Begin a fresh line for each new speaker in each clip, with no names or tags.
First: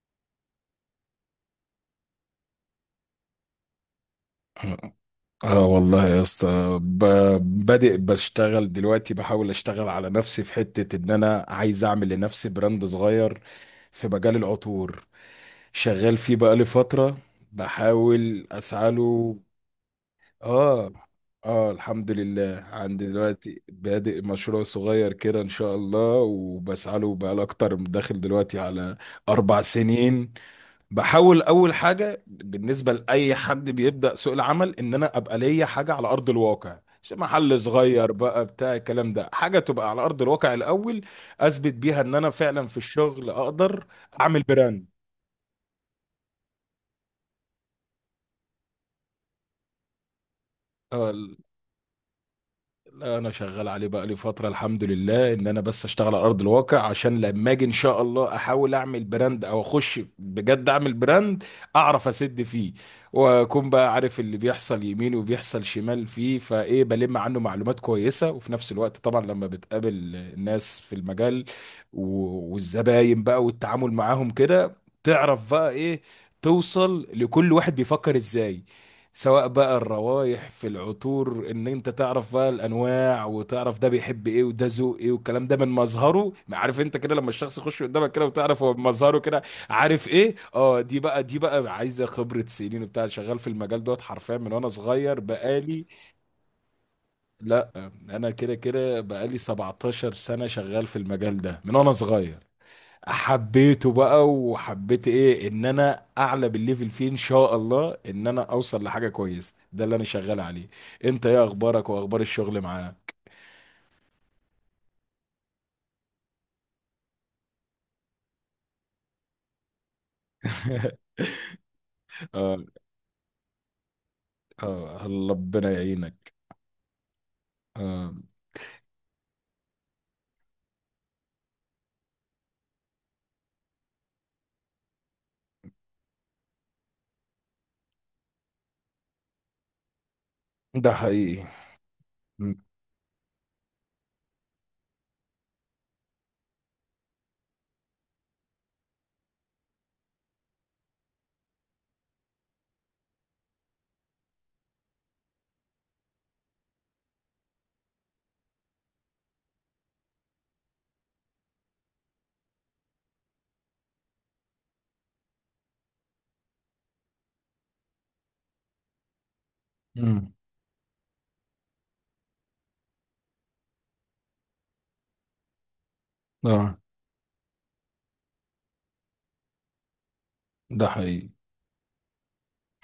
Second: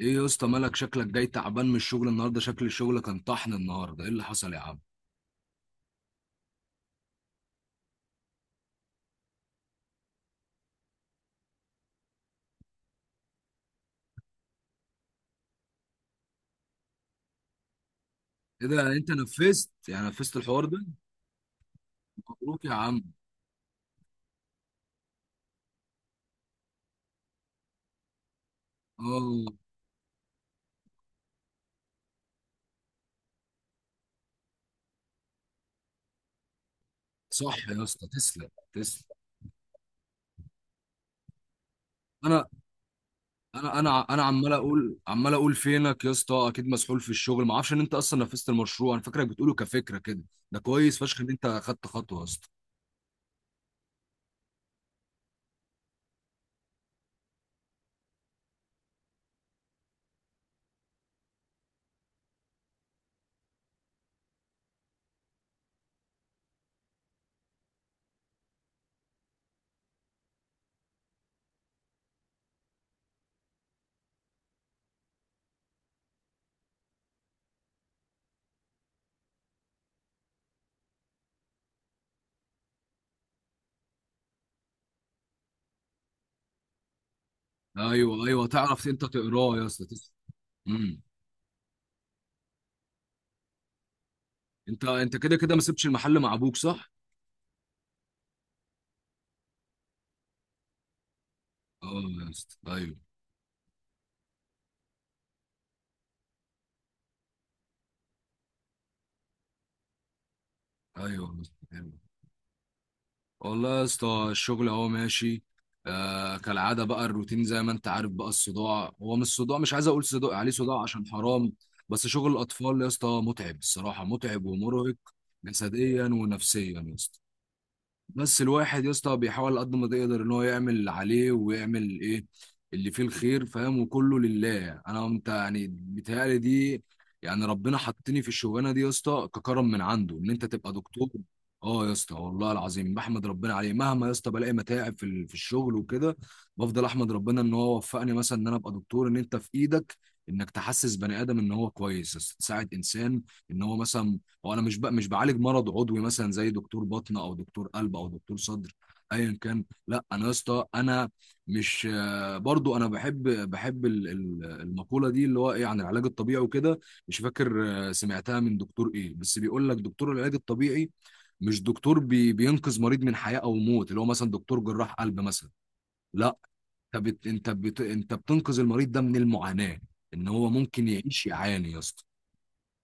ايه يا اسطى مالك؟ شكلك جاي تعبان من الشغل النهارده. شكل الشغل كان طحن النهارده، ايه اللي حصل يا عم؟
اه والله يا اسطى بادئ بشتغل دلوقتي، بحاول اشتغل على نفسي في حتة ان انا عايز اعمل لنفسي براند صغير في مجال العطور. شغال فيه بقالي فترة، بحاول
ايه ده؟
اسعى
يعني انت
له.
نفذت، يعني نفذت الحوار ده؟
اه اه الحمد
مبروك
لله
يا عم.
عندي دلوقتي بادئ مشروع صغير كده ان شاء الله، وبسعى له بقالي اكتر، داخل دلوقتي على
اه،
4 سنين. بحاول اول حاجه بالنسبه لاي حد بيبدا سوق العمل ان انا ابقى ليا حاجه على ارض الواقع، مش محل
صح يا اسطى،
صغير بقى
تسلم
بتاع
تسلم.
الكلام ده، حاجه تبقى على ارض الواقع الاول، اثبت بيها ان انا
انا
فعلا في الشغل
انا
اقدر
انا انا
اعمل
عمال
براند.
اقول عمال اقول فينك يا اسطى، اكيد مسحول في الشغل، ما اعرفش ان انت اصلا نفذت المشروع، انا فاكرك بتقوله كفكره كده. ده كويس
آه،
فشخ ان انت خدت خطوه يا اسطى.
لا انا شغال عليه بقى لي فتره الحمد لله، ان انا بس اشتغل على ارض الواقع عشان لما اجي ان شاء الله احاول اعمل براند او اخش بجد اعمل براند، اعرف اسد فيه، واكون بقى عارف اللي بيحصل يمين وبيحصل شمال فيه، فايه بلم عنه معلومات كويسه. وفي نفس الوقت طبعا لما بتقابل الناس في المجال والزباين بقى والتعامل معاهم كده، تعرف بقى ايه، توصل لكل واحد بيفكر ازاي، سواء بقى الروايح في العطور ان انت تعرف بقى الانواع، وتعرف ده بيحب ايه وده ذوق ايه، والكلام ده من مظهره. عارف انت كده لما الشخص يخش قدامك
ايوه
كده،
ايوه،
وتعرف هو
تعرف انت
مظهره كده
تقراه يا اسطى،
عارف
تسلم.
ايه. اه دي
امم.
بقى دي بقى عايزه خبره سنين وبتاع، شغال في المجال دوت حرفيا من وانا
انت
صغير.
كده كده ما سبتش
بقالي،
المحل مع ابوك، صح؟
لا انا كده كده بقالي 17 سنه شغال في المجال ده من وانا
اه يا
صغير.
اسطى. ايوه
حبيته بقى، وحبيت ايه ان انا اعلى بالليفل فيه ان شاء الله، ان انا اوصل لحاجه كويسه، ده اللي انا شغال عليه. انت
ايوه يا
ايه اخبارك
اسطى.
واخبار الشغل معاه؟
والله يا اسطى الشغل اهو ماشي. آه، كالعاده بقى، الروتين زي ما انت عارف بقى، الصداع، هو مش صداع، مش عايز اقول صداع عليه صداع عشان حرام. بس شغل
اه
الاطفال يا اسطى متعب الصراحه، متعب ومرهق.
اه الله ربنا
جسديا
يعينك.
ونفسيا يا اسطى.
آه
بس الواحد يا اسطى بيحاول قد ما يقدر ان هو يعمل اللي عليه، ويعمل ايه اللي فيه الخير، فاهم؟ وكله لله. انا انت يعني بيتهيألي دي، يعني ربنا حطني في الشغلانه دي يا اسطى ككرم من عنده، ان انت تبقى
ده
دكتور.
حقيقي.
اه يا اسطى، والله
م-
العظيم بحمد ربنا عليه. مهما يا اسطى بلاقي متاعب في الشغل وكده، بفضل احمد ربنا ان هو وفقني مثلا ان انا ابقى دكتور، ان انت في ايدك انك تحسس بني ادم ان هو كويس يا اسطى، تساعد انسان ان هو مثلا، هو انا مش بعالج مرض عضوي مثلا زي دكتور بطن او دكتور قلب او دكتور صدر، ايا كان. لا انا يا اسطى انا مش آه، برضو انا بحب المقوله دي اللي هو ايه عن العلاج الطبيعي وكده. مش فاكر، سمعتها من دكتور ايه، بس بيقول لك دكتور
م.
العلاج الطبيعي مش دكتور بينقذ مريض من حياه او موت اللي هو مثلا دكتور جراح قلب مثلا. لا،
اه
انت بتنقذ المريض ده من المعاناه، ان هو ممكن
ده
يعيش
حقيقي،
يعاني يا اسطى،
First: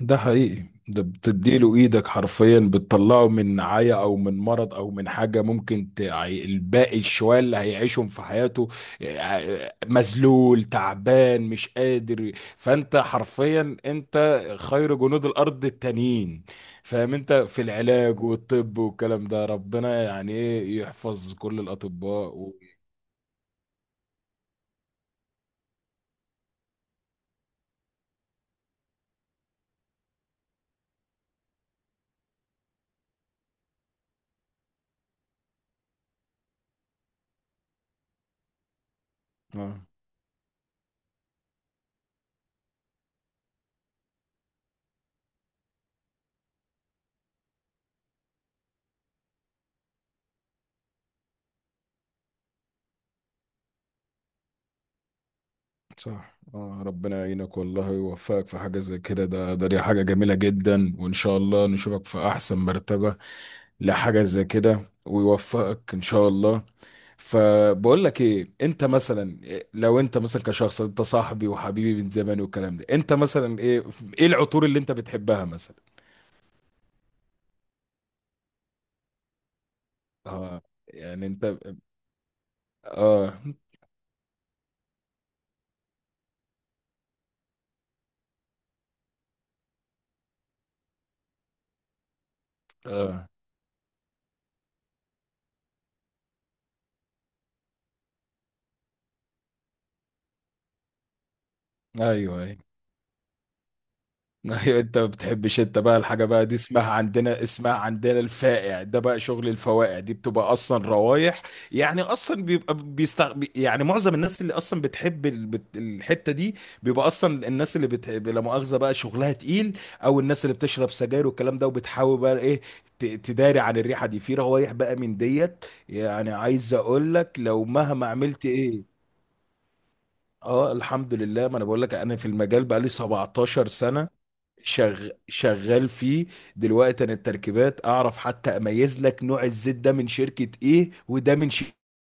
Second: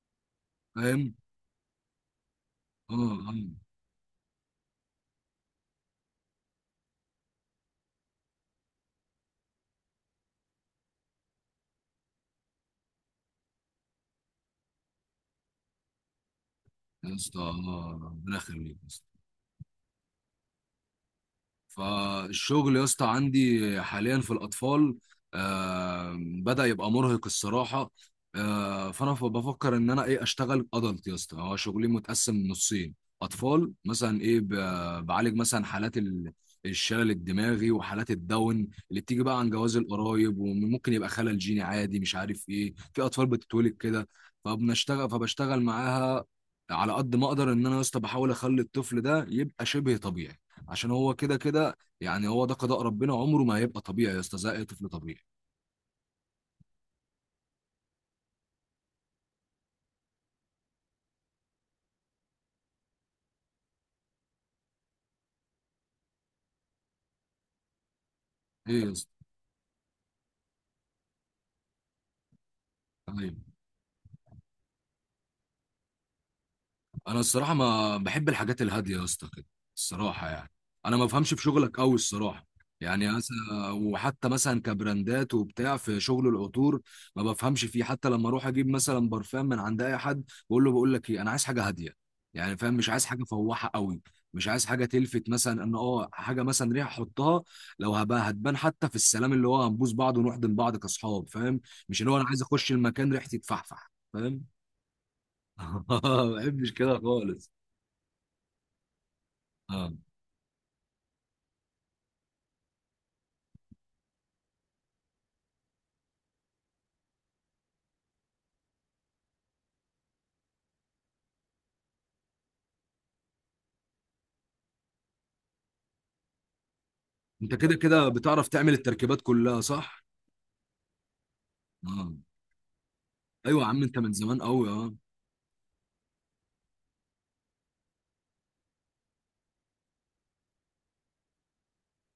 ده حقيقي، ده
فاهم؟
بتديله ايدك حرفيا،
اه،
بتطلعه
آه.
من نعاية او من مرض او من حاجة ممكن الباقي الشوية اللي هيعيشهم في حياته. مذلول تعبان مش قادر. فانت حرفيا انت خير جنود الارض التانيين،
يا
فاهم، انت
اسطى
في
آه،
العلاج
ربنا يخليك
والطب
يا اسطى.
والكلام ده. ربنا يعني ايه يحفظ كل الاطباء.
فالشغل يا اسطى عندي حاليا في الاطفال بدأ يبقى مرهق الصراحه. آه، فانا بفكر ان انا ايه، اشتغل ادلت يا اسطى. هو شغلي متقسم نصين، اطفال مثلا، ايه، بعالج مثلا حالات الشلل الدماغي وحالات الداون اللي بتيجي بقى عن
و...
جواز القرايب، وممكن يبقى خلل جيني عادي، مش عارف ايه، في اطفال بتتولد كده. فبشتغل معاها على قد ما اقدر، ان انا يا اسطى بحاول اخلي الطفل ده يبقى شبه طبيعي، عشان هو كده كده يعني، هو ده قضاء ربنا، عمره ما هيبقى طبيعي يا اسطى زي اي طفل طبيعي.
صح. ربنا يعينك والله ويوفقك في حاجة زي كده، ده ده دي حاجة جميلة جدا، وإن شاء الله نشوفك في أحسن مرتبة لحاجة زي كده، ويوفقك إن شاء الله. فبقول لك إيه،
ايه
أنت
يا اسطى؟
مثلا إيه، لو أنت مثلا كشخص، أنت صاحبي وحبيبي من زمان والكلام ده، أنت
أيوة.
مثلا إيه، إيه العطور اللي أنت بتحبها مثلا؟
انا الصراحه ما بحب الحاجات الهاديه يا اسطى كده، الصراحه يعني.
آه
انا ما
يعني
بفهمش في
أنت،
شغلك قوي الصراحه،
آه
يعني
آه
مثلا، وحتى مثلا كبراندات وبتاع في شغل العطور ما بفهمش فيه. حتى لما اروح اجيب مثلا برفان من عند اي حد، بقول لك ايه، انا عايز حاجه هاديه، يعني، فاهم؟ مش عايز حاجه
آه،
فواحه قوي، مش عايز حاجه تلفت، مثلا ان حاجه مثلا ريحه احطها لو هبقى، هتبان حتى في السلام اللي هو هنبوس بعض ونحضن بعض كاصحاب، فاهم؟ مش اللي
أيوه
هو انا عايز
أيوه.
اخش المكان ريحتي تفحفح، فاهم؟
ايوه انت ما بتحبش. انت بقى الحاجه
ما
بقى دي
بحبش
اسمها
كده
عندنا،
خالص.
اسمها عندنا الفائع، ده بقى شغل
اه،
الفوائع، دي بتبقى اصلا روايح يعني اصلا يعني معظم الناس اللي اصلا بتحب الحته دي، بيبقى اصلا الناس اللي بتحب لا مؤاخذه بقى شغلها تقيل، او الناس اللي بتشرب سجاير والكلام ده، وبتحاول بقى ايه تداري عن الريحه دي في روايح، بقى من ديت يعني عايز اقول لك
انت
لو
كده
مهما
كده
عملت
بتعرف تعمل
ايه.
التركيبات كلها، صح؟
اه الحمد لله، ما انا بقول لك
اه،
انا في المجال بقى لي
ايوه يا
17
عم، انت
سنه
من زمان قوي. اه
شغال فيه. دلوقتي انا التركيبات اعرف حتى اميز لك نوع الزيت ده من شركة ايه، وده من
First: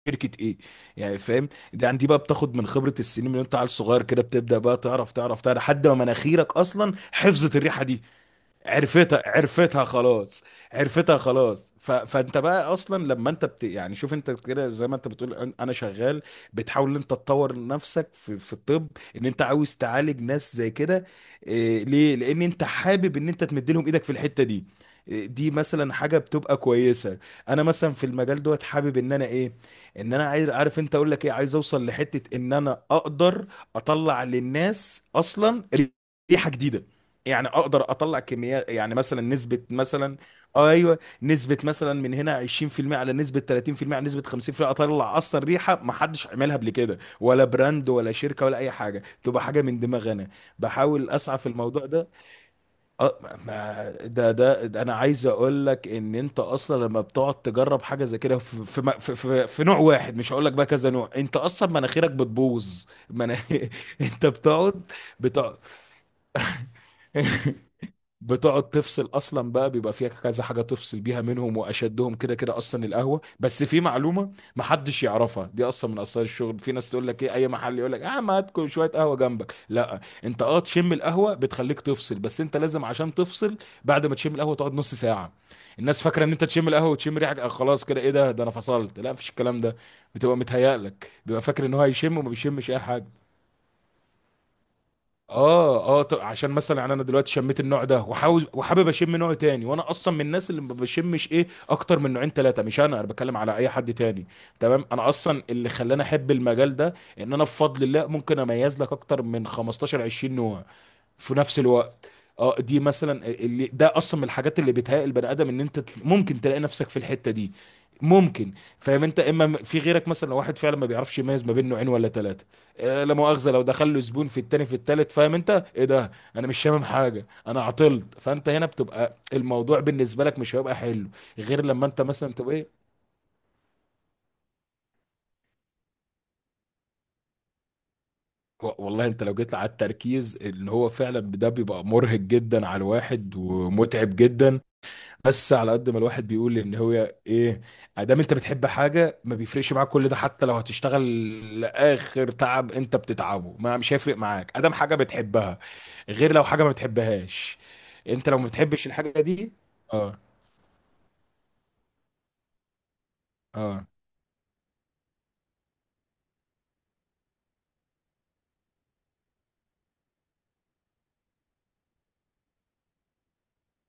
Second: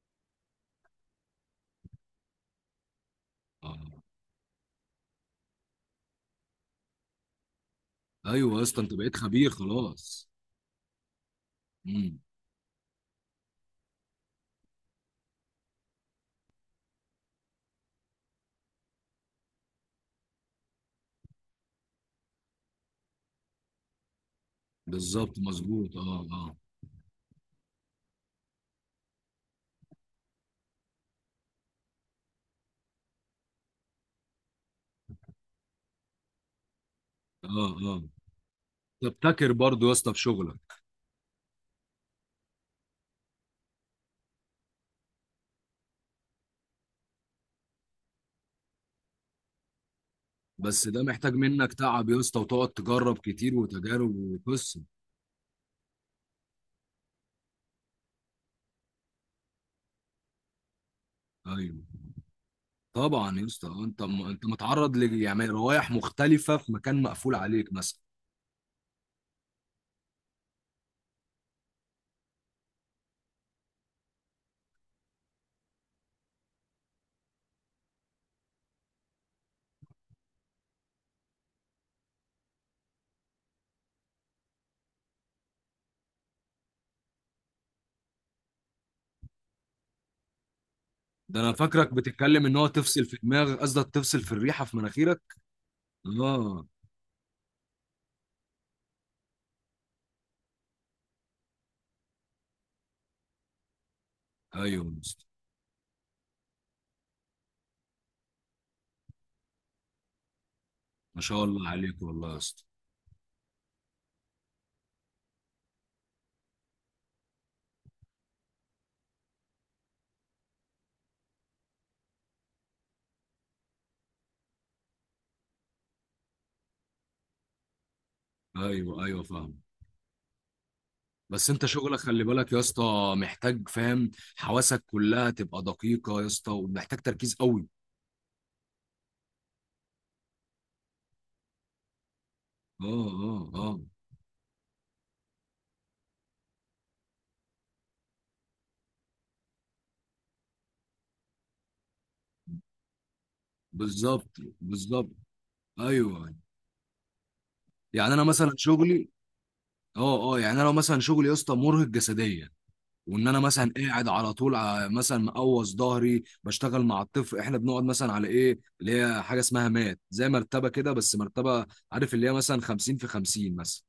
شركة ايه، يعني فاهم. ده عندي بقى، بتاخد من خبرة السنين، من انت عيل
اه،
صغير كده بتبدأ بقى تعرف تعرف تعرف لحد ما مناخيرك اصلا حفظت الريحة دي،
ايوه يا اسطى، انت بقيت
عرفتها
خبير
عرفتها
خلاص.
خلاص، خلاص.
امم.
فانت بقى اصلا لما انت يعني شوف انت كده زي ما انت بتقول انا شغال، بتحاول ان انت تطور نفسك في الطب، ان انت عاوز تعالج ناس زي كده ليه، لان انت حابب ان انت تمد لهم ايدك في الحتة دي. إيه،
بالظبط،
دي مثلا
مظبوط،
حاجة
اه اه
بتبقى كويسة. انا مثلا في المجال دوت حابب ان انا ايه، ان انا عايز، عارف انت اقول لك ايه، عايز اوصل لحتة ان انا اقدر اطلع للناس اصلا ريحة جديدة، يعني
اه.
اقدر
اه،
اطلع كميات، يعني مثلا
تبتكر
نسبه
برضه يا اسطى
مثلا.
في شغلك.
اه ايوه، نسبه مثلا من هنا 20% على نسبه 30% على نسبه 50%، اطلع اصلا ريحه ما حدش عملها قبل كده، ولا براند ولا شركه ولا اي حاجه، تبقى حاجه من دماغي انا.
بس ده
بحاول
محتاج
اسعى في
منك
الموضوع
تعب
ده.
يا اسطى، وتقعد تجرب
اه
كتير،
ما
وتجارب
ده ده,
وقصه.
ده انا عايز اقول لك ان انت اصلا لما بتقعد تجرب حاجه زي كده، في في, م- في, في, في نوع واحد، مش هقول لك بقى كذا نوع، انت اصلا
ايوه.
مناخيرك بتبوظ
طبعا يا اسطى.
انت
انت
بتقعد
متعرض ل، يعني،
بتقعد
روايح مختلفه في مكان مقفول عليك مثلا.
بتقعد تفصل اصلا بقى. بيبقى فيها كذا حاجه تفصل بيها منهم، واشدهم كده كده اصلا القهوه. بس في معلومه محدش يعرفها، دي اصلا من اسرار الشغل، في ناس تقول لك ايه، اي محل يقول لك اه ما هاتكم شويه قهوه جنبك، لا انت، اه تشم القهوه بتخليك تفصل، بس انت لازم عشان تفصل بعد ما تشم القهوه تقعد نص ساعه. الناس فاكره ان انت تشم القهوه وتشم ريحه خلاص كده ايه ده، ده انا فصلت، لا مفيش الكلام ده، بتبقى متهيألك
ده
بيبقى
انا
فاكر ان هو
فاكرك
هيشم، وما
بتتكلم ان هو
بيشمش اي
تفصل
حاجه.
في دماغك، قصدك تفصل في الريحه في مناخيرك.
عشان
اه،
مثلا يعني انا دلوقتي شميت النوع ده، وحاوز وحابب اشم نوع تاني، وانا اصلا من الناس اللي ما بشمش ايه اكتر من نوعين ثلاثه، مش انا، انا بتكلم على اي حد تاني. تمام،
ايوه يا
انا
اسطى.
اصلا اللي خلاني احب المجال ده، ان انا بفضل الله ممكن اميز لك اكتر من 15 20 نوع
ما
في
شاء
نفس
الله عليك
الوقت.
والله يا
اه
اسطى.
دي مثلا اللي ده اصلا من الحاجات اللي بتهيئ البني ادم، ان انت ممكن تلاقي نفسك في الحته دي، ممكن. فاهم انت، في غيرك مثلا، لو واحد فعلا ما بيعرفش يميز ما بين نوعين ولا ثلاثه، لا مؤاخذه لو دخل له زبون في التاني في التالت، فاهم انت ايه ده، انا مش شامم حاجه انا عطلت، فانت هنا
ايوه
بتبقى
ايوه، فاهم.
الموضوع بالنسبه لك مش هيبقى حلو،
بس
غير
انت
لما
شغلك
انت
خلي
مثلا
بالك
تبقى
يا
ايه.
اسطى، محتاج، فاهم؟ حواسك كلها تبقى دقيقة يا اسطى، ومحتاج تركيز قوي.
والله انت لو جيت على التركيز، ان هو فعلا ده بيبقى مرهق جدا على
اه اه
الواحد،
اه،
ومتعب جدا. بس على قد ما الواحد بيقول ان هو ايه، ادام انت بتحب حاجه ما بيفرقش معاك كل ده، حتى لو هتشتغل لاخر تعب انت بتتعبه ما مش هيفرق
بالظبط
معاك، ادام حاجه
بالظبط،
بتحبها، غير
ايوه.
لو حاجه ما بتحبهاش،
يعني انا
انت لو ما
مثلا
بتحبش
شغلي،
الحاجه دي. اه
اه اه، يعني انا لو مثلا شغلي يا اسطى مرهق جسديا، وان انا مثلا
اه
قاعد على طول، مثلا مقوص ظهري بشتغل مع الطفل، احنا بنقعد مثلا على ايه اللي هي حاجه اسمها مات زي مرتبه كده، بس مرتبه، عارف اللي هي مثلا 50 في 50 مثلا،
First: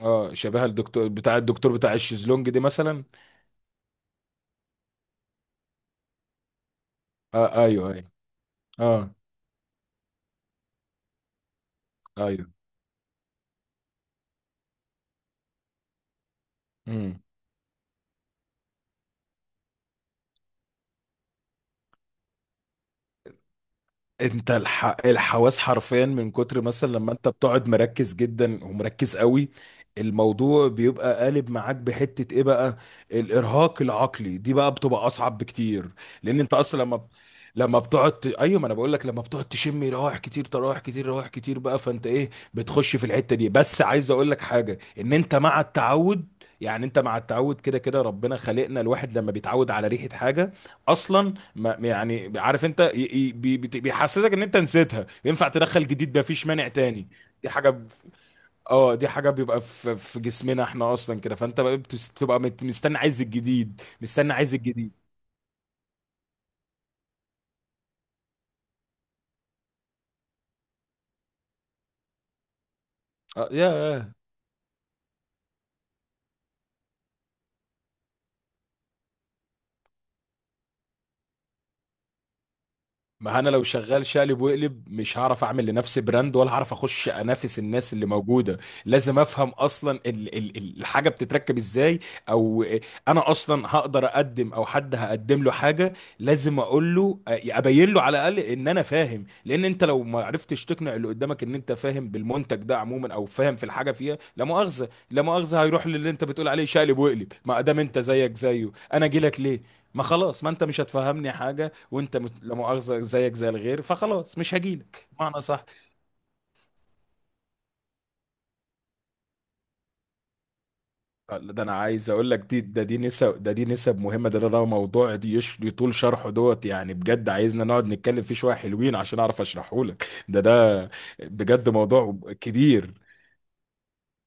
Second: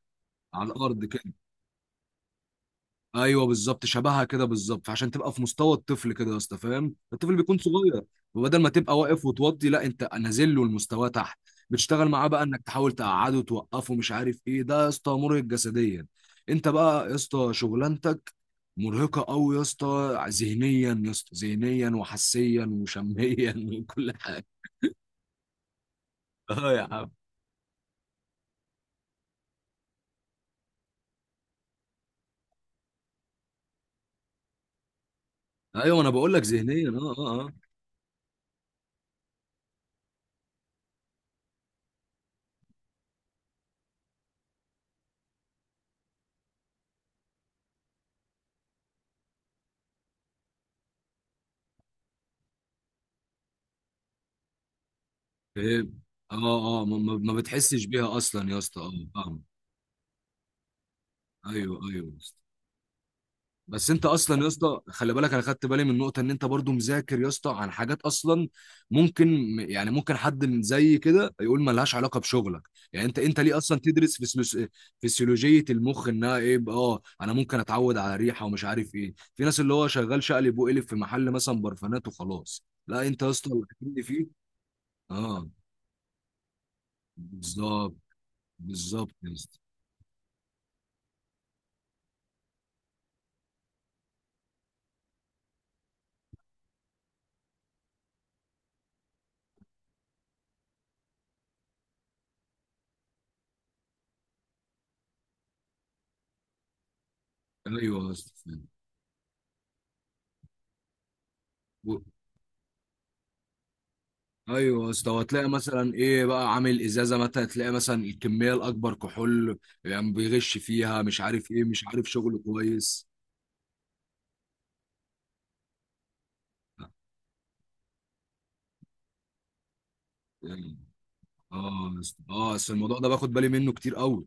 اه، شبه
على الارض
الدكتور
كده.
بتاع، الدكتور بتاع الشيزلونج دي مثلا.
ايوه بالظبط، شبهها كده بالظبط، فعشان تبقى في مستوى الطفل كده يا اسطى، فاهم؟ الطفل بيكون
اه ايوه
صغير،
ايوه.
وبدل ما تبقى
اه
واقف وتوضي، لا، انت نازل له المستوى تحت، بتشتغل معاه بقى
ايوه.
انك تحاول تقعده، توقفه، مش عارف ايه، ده يا اسطى مرهق جسديا. انت بقى يا
امم
اسطى شغلانتك مرهقه قوي يا اسطى ذهنيا، يا اسطى ذهنيا وحسيا وشميا وكل حاجه.
انت الحواس حرفيا، من كتر
اه يا
مثلا
عم.
لما انت بتقعد مركز جدا ومركز قوي، الموضوع بيبقى قالب معاك بحتة ايه بقى، الارهاق العقلي دي بقى بتبقى اصعب بكتير.
ايوه، انا بقول
لان
لك
انت اصلا
ذهنيا،
لما
اه اه اه.
بتقعد ايوه ما انا بقول لك، لما بتقعد تشم روايح كتير، تراوح كتير، روايح كتير بقى، فانت ايه بتخش في الحتة دي. بس عايز اقول لك حاجة، ان انت مع التعود، يعني انت مع التعود كده كده، ربنا خلقنا الواحد لما بيتعود على ريحة حاجة اصلا، ما يعني عارف انت بيحسسك ان انت نسيتها، ينفع تدخل
فاهم،
جديد
اه
مفيش مانع
اه،
تاني.
ما
دي حاجه
بتحسش
ب...
بيها اصلا يا اسطى، اه.
اه دي حاجه
فاهم.
بيبقى في جسمنا احنا اصلا كده، فانت
ايوه
بقى
ايوه.
بتبقى مستني عايز الجديد،
بس انت
مستني
اصلا يا
عايز
اسطى
الجديد.
خلي بالك، انا خدت بالي من النقطه ان انت برضو مذاكر يا اسطى عن حاجات اصلا، ممكن، يعني ممكن حد من زي كده يقول ما لهاش علاقه بشغلك. يعني انت
اه
ليه
يا
اصلا تدرس فسلوس... فسيولوجيه المخ؟ انها ايه بقى، اه، انا ممكن اتعود على ريحه، ومش عارف ايه، في ناس اللي هو شغال شقلب وقلب في محل مثلا برفانات وخلاص، لا، انت يا
ما انا
اسطى.
لو
اللي
شغال
فيه،
شقلب وقلب مش هعرف
اه،
اعمل لنفسي براند، ولا هعرف اخش انافس الناس
بالظبط
اللي موجوده.
بالظبط
لازم
يا
افهم
اسطى.
اصلا الحاجه بتتركب ازاي، او انا اصلا هقدر اقدم، او حد هقدم له حاجه، لازم اقول له، ابين له على الاقل ان انا فاهم، لان انت لو ما عرفتش تقنع اللي قدامك ان انت فاهم بالمنتج ده عموما، او فاهم في الحاجه فيها، لا مؤاخذه هيروح للي انت بتقول عليه شقلب وقلب، ما ادام انت
ايوه يا
زيك
اسطى.
زيه انا اجي لك ليه، ما خلاص ما انت مش هتفهمني حاجه، وانت لا مؤاخذه زيك زي الغير، فخلاص مش
ايوه يا
هجيلك
اسطى،
معنى
وهتلاقي
صح.
مثلا ايه بقى عامل ازازه، مثلا تلاقي مثلا الكميه الاكبر كحول، يعني بيغش فيها، مش عارف
ده
ايه،
انا
مش عارف
عايز اقول لك،
شغل
دي
كويس
نسب، دي نسب مهمه، ده موضوع دي يشلي طول شرحه دوت، يعني بجد عايزنا نقعد نتكلم فيه شويه حلوين عشان اعرف اشرحه لك،
يعني.
ده بجد
اه يا
موضوع
اسطى اه، بس
كبير.
الموضوع ده باخد بالي منه كتير قوي.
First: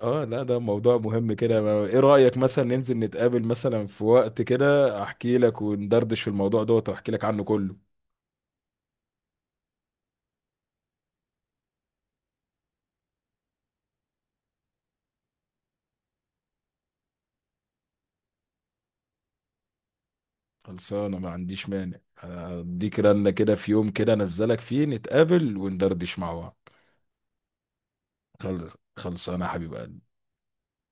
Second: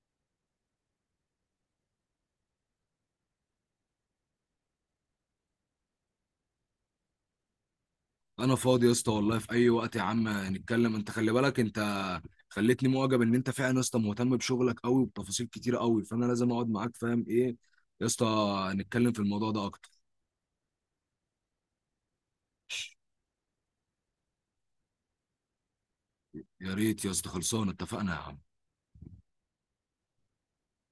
اه لا ده موضوع مهم كده. ايه رأيك مثلا ننزل نتقابل مثلا في وقت كده، احكي لك وندردش في الموضوع دوت، واحكي لك عنه كله.
انا فاضي يا اسطى والله في اي وقت يا عم، نتكلم. انت خلي بالك، انت خليتني معجب ان انت فعلا يا اسطى مهتم بشغلك قوي وبتفاصيل كتيره قوي، فانا لازم اقعد معاك، فاهم ايه يا اسطى، نتكلم في الموضوع ده اكتر.
خلصانه، ما عنديش مانع، هديك رنة كده في يوم كده، انزلك فيه نتقابل وندردش مع بعض.
يا ريت يا اسطى، خلصانه، اتفقنا يا عم.
خلص خلص، انا حبيب قلبي.